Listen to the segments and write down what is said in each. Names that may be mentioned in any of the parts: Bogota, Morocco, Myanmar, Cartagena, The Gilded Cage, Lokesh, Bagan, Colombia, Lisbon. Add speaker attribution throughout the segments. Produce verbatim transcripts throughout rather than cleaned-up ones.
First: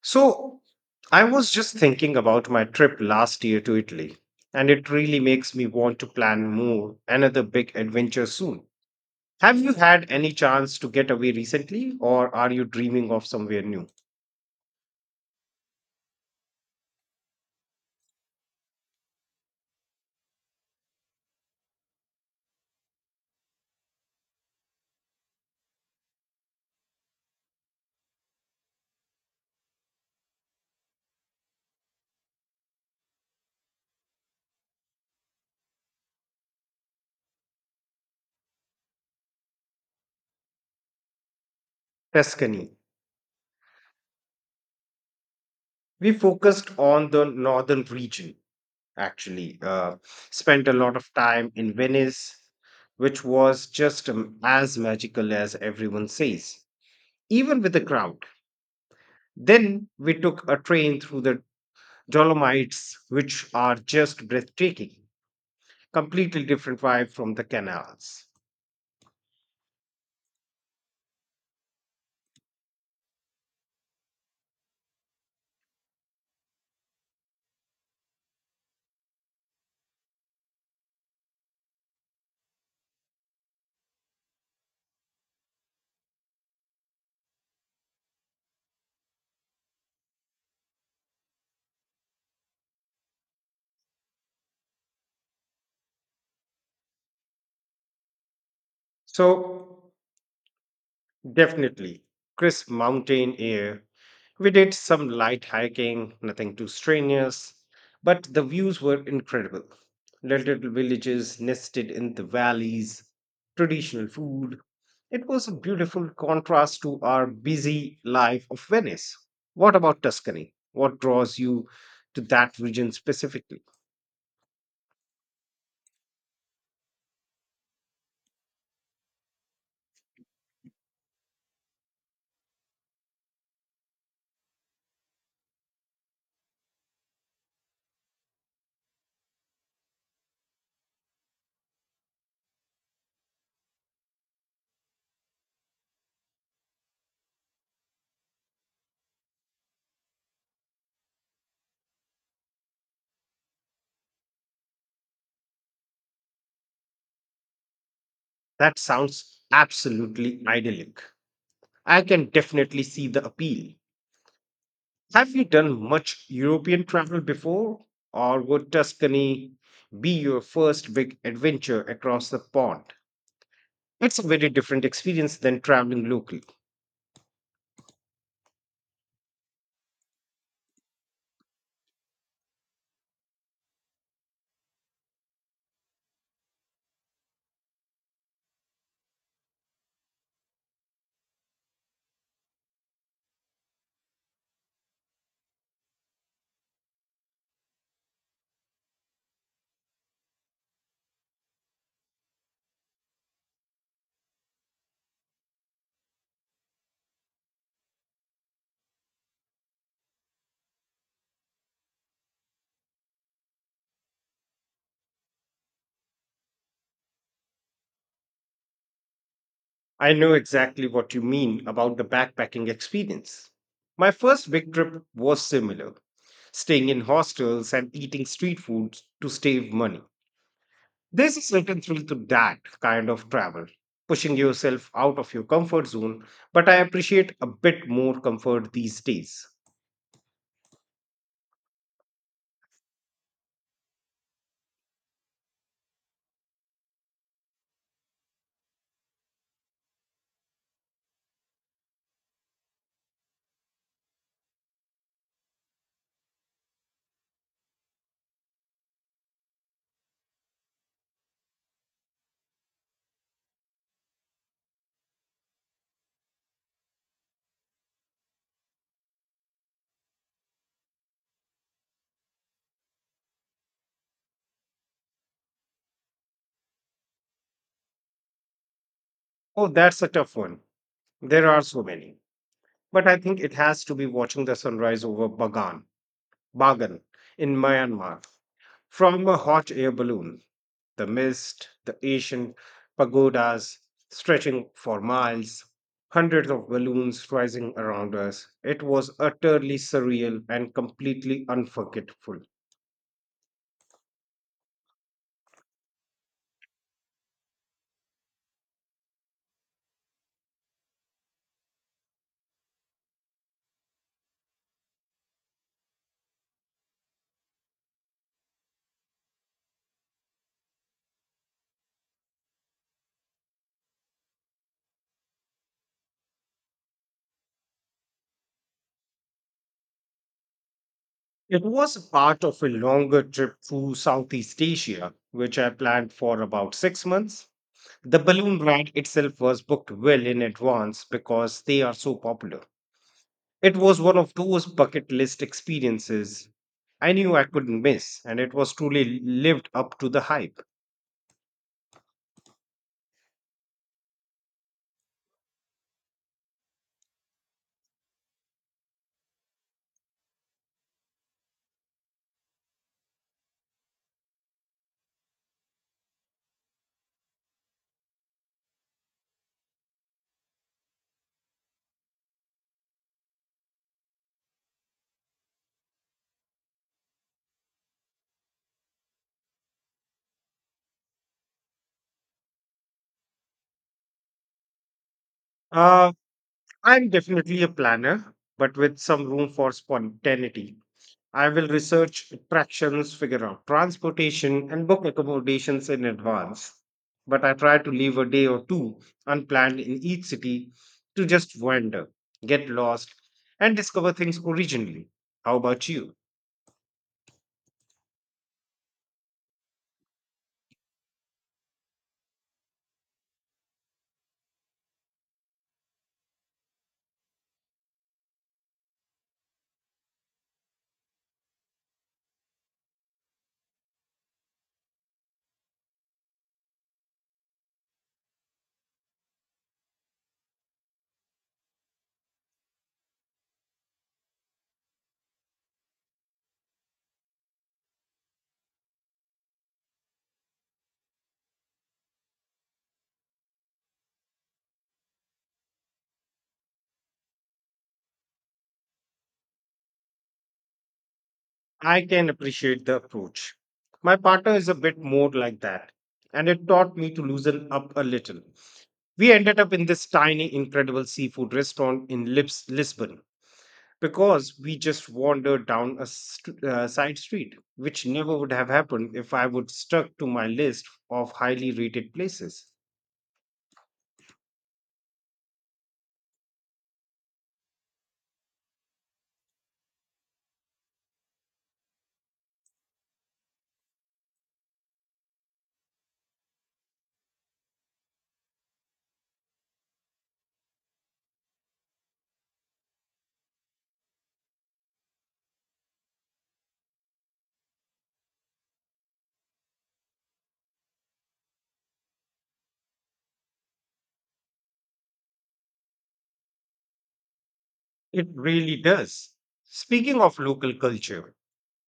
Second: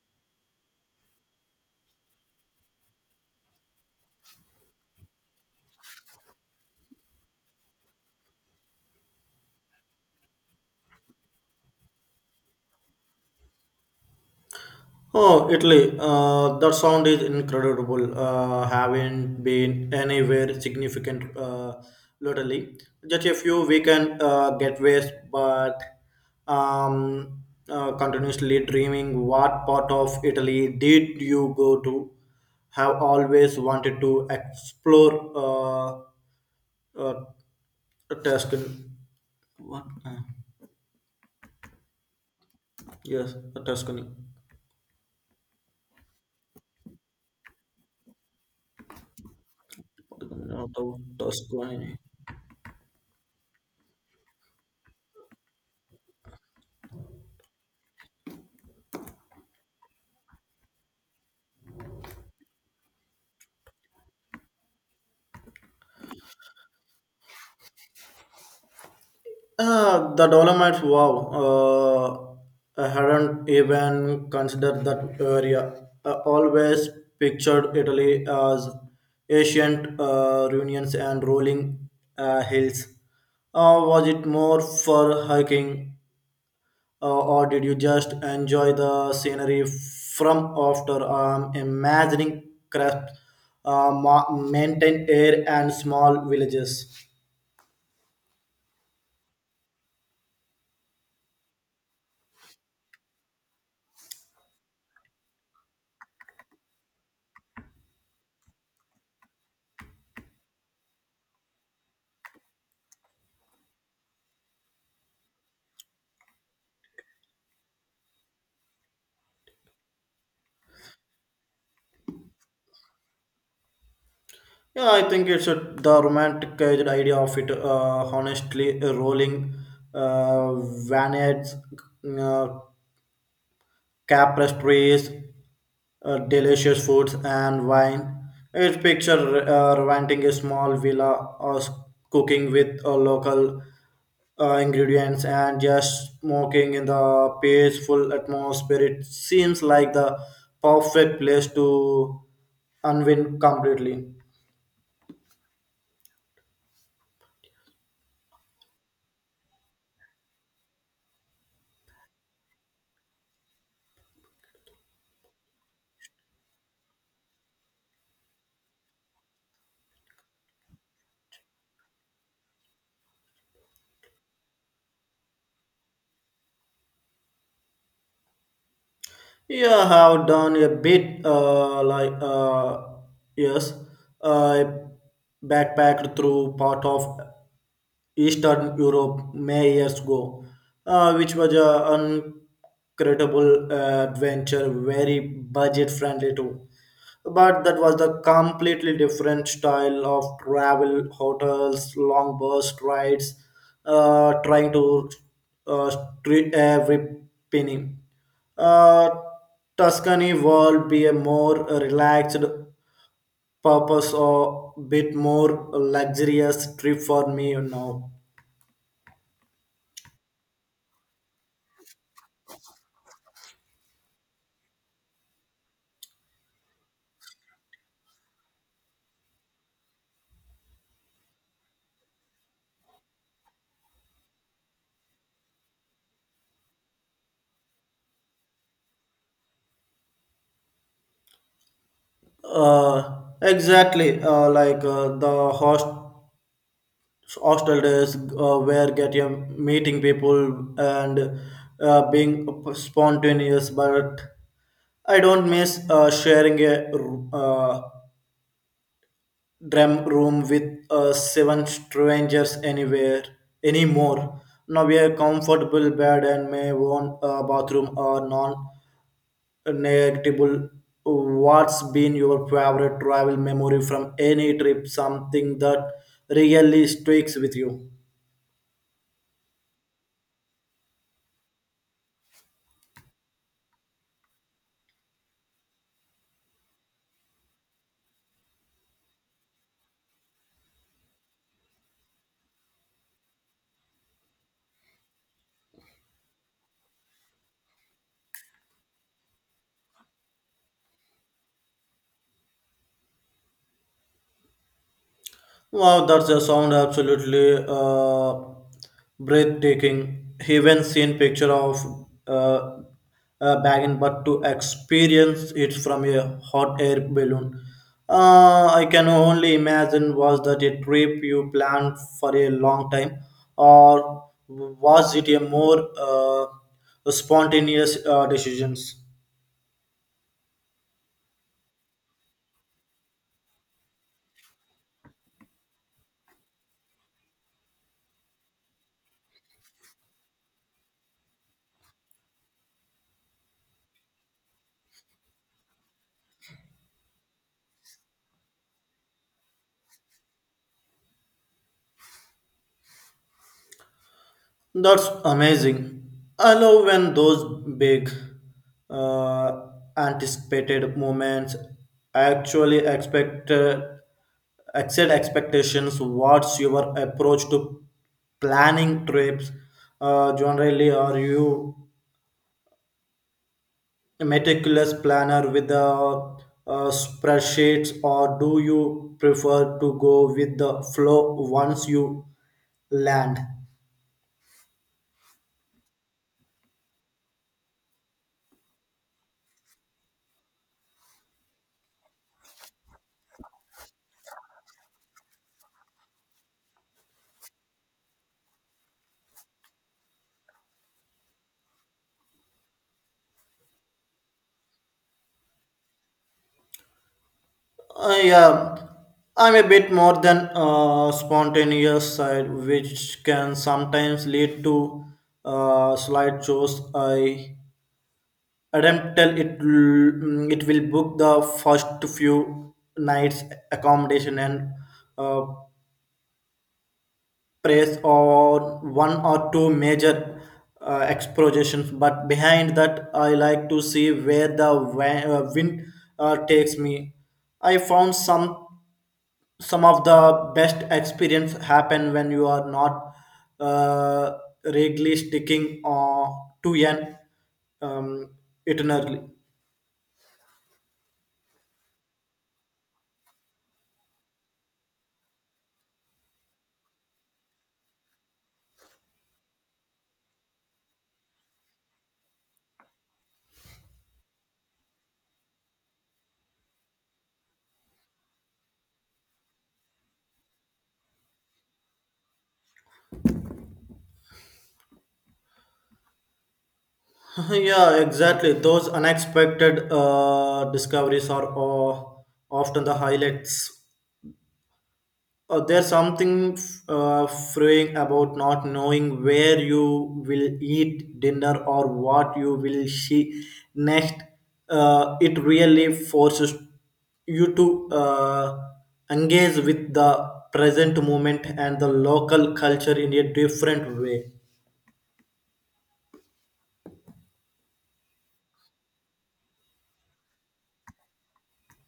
Speaker 1: So, I was just thinking about my trip last year to Italy, and it really makes me want to plan more, another big adventure soon. Have you had any chance to get away recently, or are you dreaming of somewhere new?
Speaker 2: Oh, Italy. Uh, that sound is incredible. Uh, haven't been anywhere significant uh, lately. Just a few weekend uh, getaways, but um, uh, continuously dreaming. What part of Italy did you go to? Have always wanted to explore uh, uh, Tuscany. What? Uh,
Speaker 1: Tuscany.
Speaker 2: yes, Tuscany.
Speaker 1: We focused on the northern region, actually. Uh,
Speaker 2: No,
Speaker 1: spent a lot of time in
Speaker 2: Tuscany.
Speaker 1: Venice, which was just um, as magical as everyone says, even with the crowd. Then we took a train through the Dolomites, which are just breathtaking, completely different vibe from the canals.
Speaker 2: Uh, the Dolomites, wow. Uh, I hadn't even considered that area. I always pictured Italy as ancient uh, ruins and rolling uh, hills. Uh, was it more for hiking, uh, or did you just enjoy the scenery from after? Um, imagining crisp uh, ma- mountain air and small villages.
Speaker 1: So, definitely crisp mountain air. We did some light hiking, nothing too strenuous, but the views were incredible. Little villages nested in the valleys, traditional food. It was a beautiful contrast to our busy life of Venice. What about Tuscany? What draws you to that region specifically?
Speaker 2: Yeah, I think it's a, the romanticized idea of it. Uh, honestly, uh, rolling uh, vineyards, uh, tapestries, uh, delicious foods, and wine. It's picture uh, renting a small villa or s- cooking with uh, local uh, ingredients and just smoking in the peaceful atmosphere. It seems like the perfect place to unwind completely.
Speaker 1: That sounds absolutely idyllic. I can definitely see the appeal. Have you done much European travel before, or would Tuscany be your first big adventure across the pond? It's a very different experience than traveling locally.
Speaker 2: Yeah, I have done a bit uh, like uh, yes, I backpacked through part of Eastern Europe many years ago, uh, which was an incredible uh, adventure, very budget friendly too. But that was the completely different style of travel, hotels, long bus rides, uh, trying to uh, treat every penny. Uh, Tuscany world be a more relaxed purpose or bit more luxurious trip for me now.
Speaker 1: I know exactly what you mean about the backpacking experience. My first big trip was similar, staying in hostels and eating street food to save money. There's a certain thrill to that kind of travel, pushing yourself out of your comfort zone, but I appreciate a bit more comfort these days.
Speaker 2: Uh, exactly. Uh, like uh, the host hostel days uh, where get you meeting people and uh, being spontaneous. But I don't miss uh, sharing a uh, drum room with uh, seven strangers anywhere anymore. Now we are comfortable bed and may own a bathroom or non negligible. What's been your favorite travel memory from any trip? Something that really sticks with you?
Speaker 1: Oh, that's a tough one. There are so many. But I think it has to be watching the sunrise over Bagan, Bagan in Myanmar from a hot air balloon. The mist, the ancient pagodas stretching for miles, hundreds of balloons rising around us. It was utterly surreal and completely unforgettable.
Speaker 2: Wow, that's a sound absolutely uh, breathtaking. Even seen picture of uh, a wagon, but to experience it from a hot air balloon, uh, I can only imagine. Was that a trip you planned for a long time, or was it a more uh, spontaneous uh, decisions?
Speaker 1: It was part of a longer trip through Southeast Asia, which I planned for about six months. The balloon ride itself was booked well in advance because they are so popular. It was one of those bucket list experiences I knew I couldn't miss, and it was truly lived up to the hype.
Speaker 2: That's amazing. I love when those big uh, anticipated moments actually expect uh, exceed expectations. What's your approach to planning trips? Uh, generally, are you a meticulous planner with the uh, spreadsheets, or do you prefer to go with the flow once you land?
Speaker 1: Uh, I'm definitely a planner, but with some room for spontaneity. I will research attractions, figure out transportation, and book accommodations in advance. But I try to leave a day or two unplanned in each city to just wander, get lost, and discover things originally. How about you?
Speaker 2: I uh, I'm a bit more than uh, spontaneous side, which can sometimes lead to uh, slight shows. I attempt till it l- mm, it will book the first few nights accommodation and uh, praise or one or two major uh, expositions. But behind that, I like to see where the wa- uh, wind uh, takes me. I found some. Some of the best experience happen when you are not uh, rigidly sticking uh, to an um, eternally.
Speaker 1: I can appreciate the approach. My partner is a bit more like that, and it taught me to loosen up a little. We ended up in this tiny, incredible seafood restaurant in Lips- Lisbon because we just wandered down a st- uh, side street, which never would have happened if I would stuck to my list of highly rated places.
Speaker 2: yeah, exactly. Those unexpected uh, discoveries are uh, often the highlights. Uh, there's something uh, freeing about not knowing where you will eat dinner or what you will see next. Uh, it really forces you to uh, engage with the present moment and the local culture in a different way.
Speaker 1: It really does. Speaking of local culture,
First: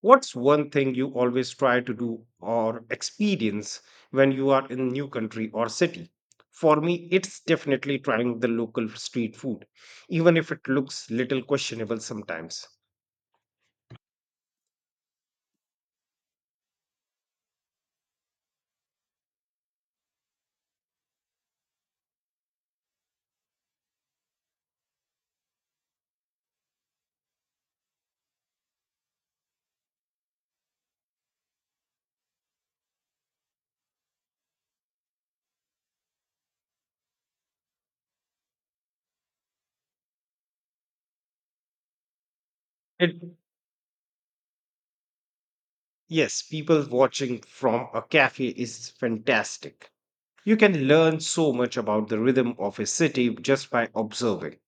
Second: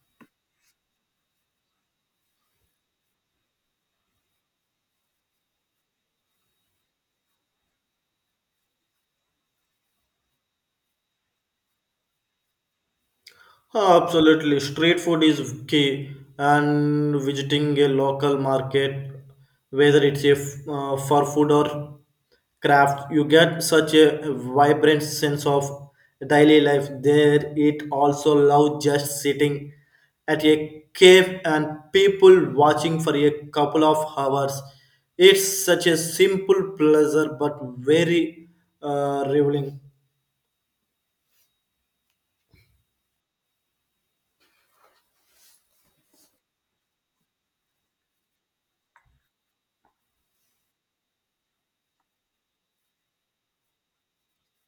Speaker 1: what's one thing you always try to do or experience when you are in new country or city? For me, it's definitely trying the local street food, even if it looks little questionable sometimes.
Speaker 2: Huh, absolutely. Street food is key, and visiting a local market, whether it's a f- uh, for food or craft, you get such a vibrant sense of daily life there. It also love just sitting at a cave and people watching for a couple of hours. It's such a simple pleasure, but very uh, revealing.
Speaker 1: It yes, people watching from a cafe is fantastic. You can learn so much about the rhythm of a city just by observing.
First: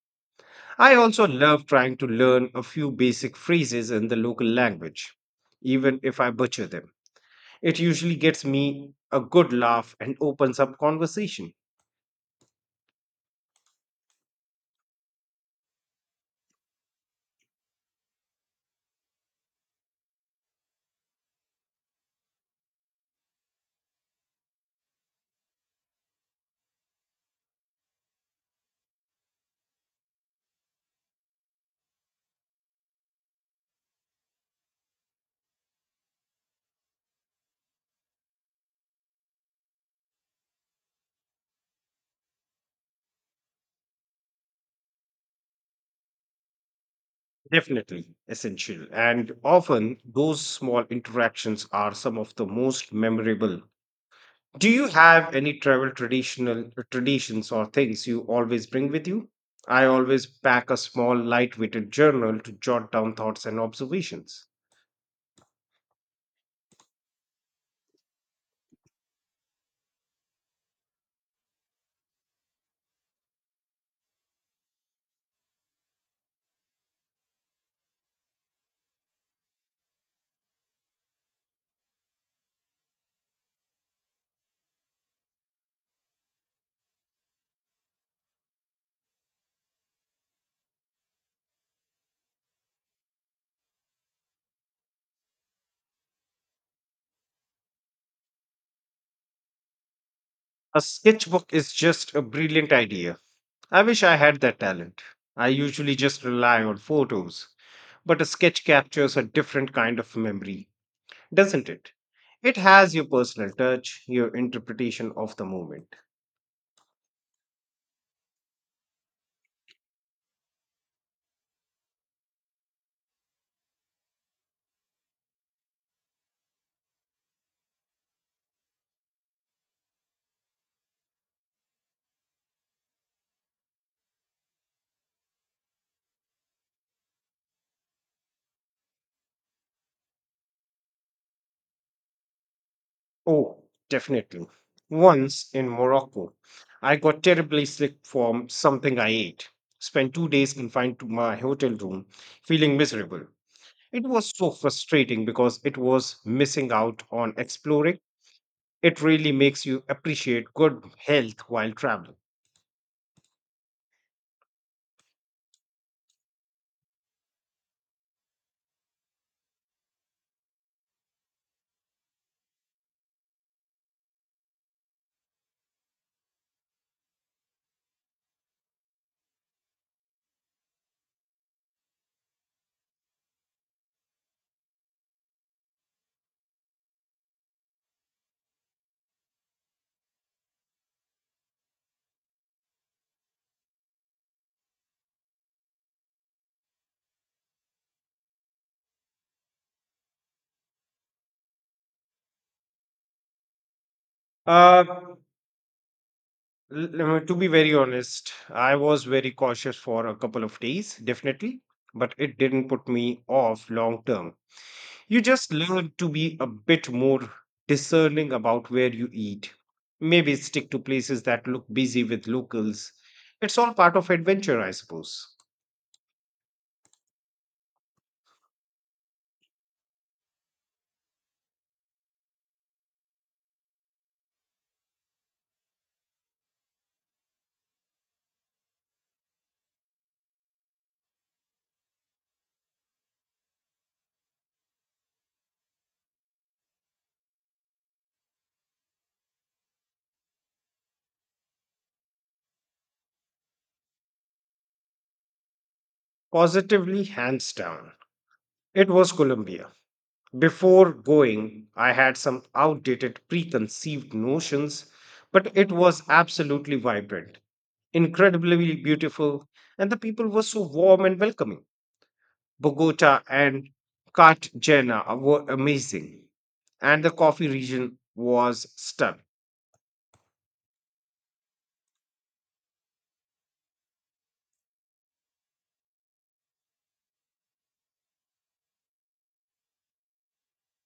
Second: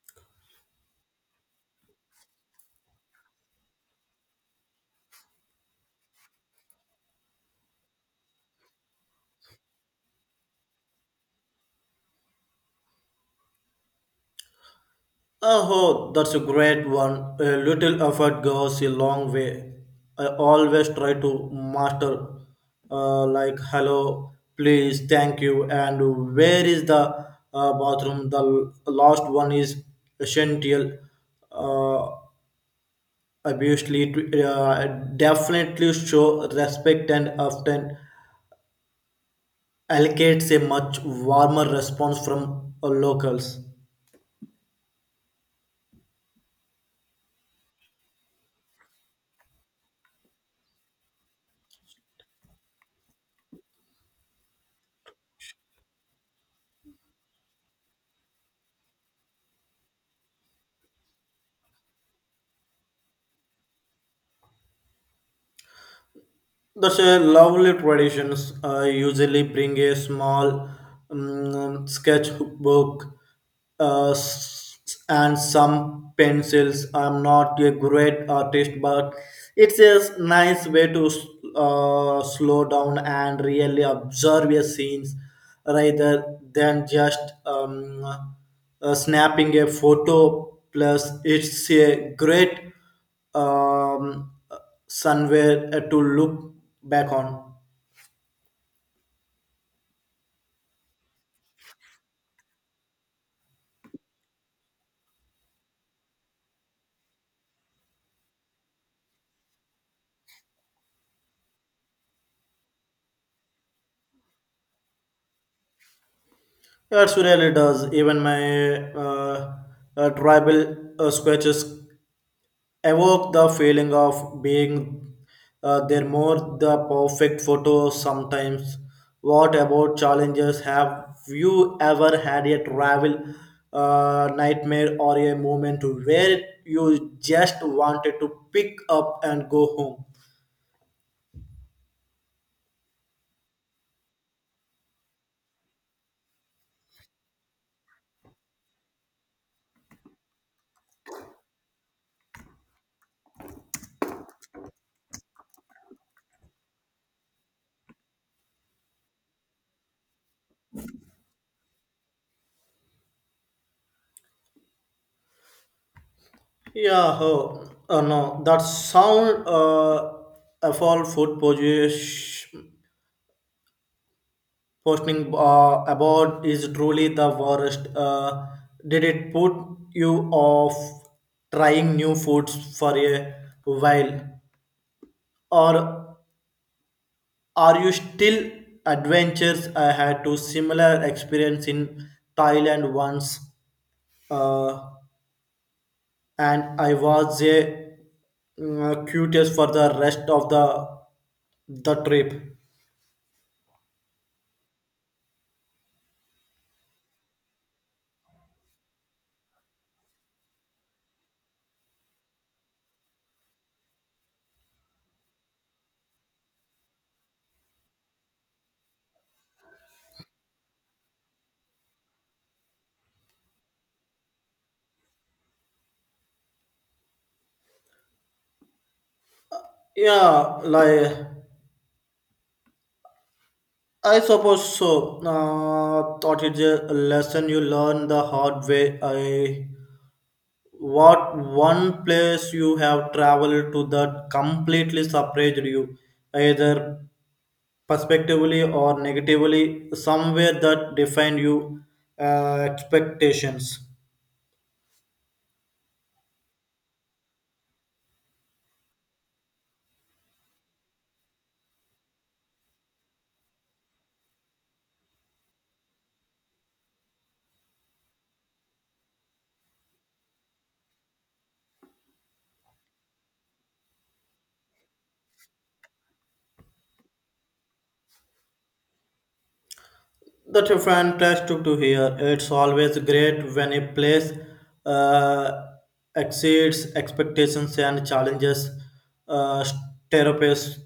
Speaker 1: I also love trying to learn a few basic phrases in the local language, even if I butcher them. It usually gets me a good laugh and opens up conversation.
Speaker 2: Oh, that's a great one. A little effort goes a long way. I always try to master, uh, like hello, please, thank you, and where is the uh, bathroom? The l- last one is essential. Uh, obviously, it, uh, definitely show respect and often allocates a much warmer response from uh, locals.
Speaker 1: Definitely essential. And often those small interactions are some of the most memorable. Do you have any travel traditional traditions or things you always bring with you? I always pack a small lightweighted journal to jot down thoughts and observations.
Speaker 2: That's a lovely traditions. I usually bring a small um, sketchbook uh, s- and some pencils. I'm not a great artist, but it's a nice way to s- uh, slow down and really observe your scenes rather than just um, uh, snapping a photo. Plus, it's a great um, somewhere uh, to look back on.
Speaker 1: A sketchbook is just a brilliant idea. I wish I had that talent. I usually just rely on photos, but a sketch captures a different kind of memory, doesn't it? It has your personal touch, your interpretation of the moment.
Speaker 2: Yeah, it really does. Even my uh, uh, tribal uh, sketches evoke the feeling of being uh, there more the perfect photo sometimes. What about challenges? Have you ever had a travel uh, nightmare or a moment where you just wanted to pick up and go home?
Speaker 1: Oh, definitely. Once in Morocco, I got terribly sick from something I ate. Spent two days confined to my hotel room, feeling miserable. It was so frustrating because it was missing out on exploring. It really makes you appreciate good health while traveling.
Speaker 2: Yeah, oh, oh no, that sound uh, of all food position, posting uh, about is truly the worst. Uh, did it put you off trying new foods for a while, or are you still adventures? I had to similar experience in Thailand once. Uh, and I was a mm, uh, curious for the rest of the the trip.
Speaker 1: Uh, l- uh, to be very honest, I was very cautious for a couple of days, definitely, but it didn't put me off long term. You just learn to be a bit more discerning about where you eat. Maybe stick to places that look busy with locals. It's all part of adventure, I suppose.
Speaker 2: Yeah, like I suppose so. Uh, thought it's a lesson you learn the hard way. I what one place you have traveled to that completely surprised you, either positively or negatively, somewhere that defined you uh, expectations.
Speaker 1: Positively, hands down. It was Colombia. Before going, I had some outdated preconceived notions, but it was absolutely vibrant, incredibly beautiful, and the people were so warm and welcoming. Bogota and Cartagena were amazing, and the coffee region was stunning.
Speaker 2: That's a fantastic to hear. It's always great when a place uh, exceeds expectations and challenges. Uh, therapists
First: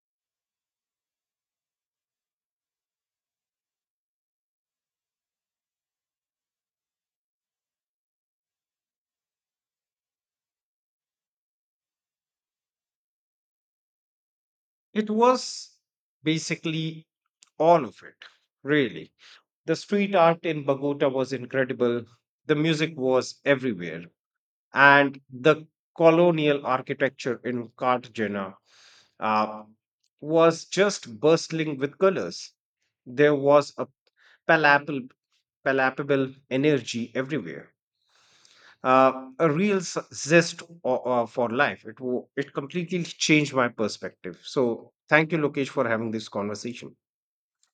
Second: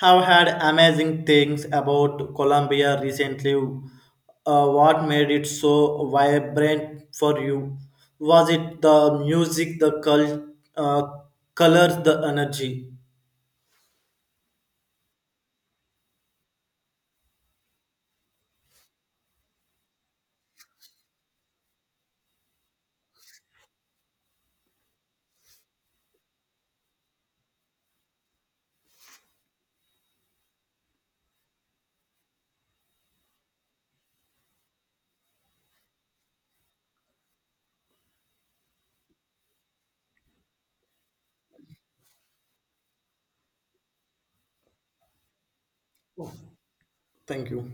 Speaker 2: have had amazing things about Colombia recently. Uh, what made it so vibrant for you? Was it the music, the col- uh, colors, the energy?
Speaker 1: It was basically all of it, really. The street art in Bogota was incredible, the music was everywhere, and the colonial architecture in Cartagena uh, was just bustling with colors. There was a palpable, palpable energy everywhere. uh, a real s- zest o- uh, for life. It wo- it completely changed my perspective. So thank you, Lokesh, for having this conversation.
Speaker 2: Thank you.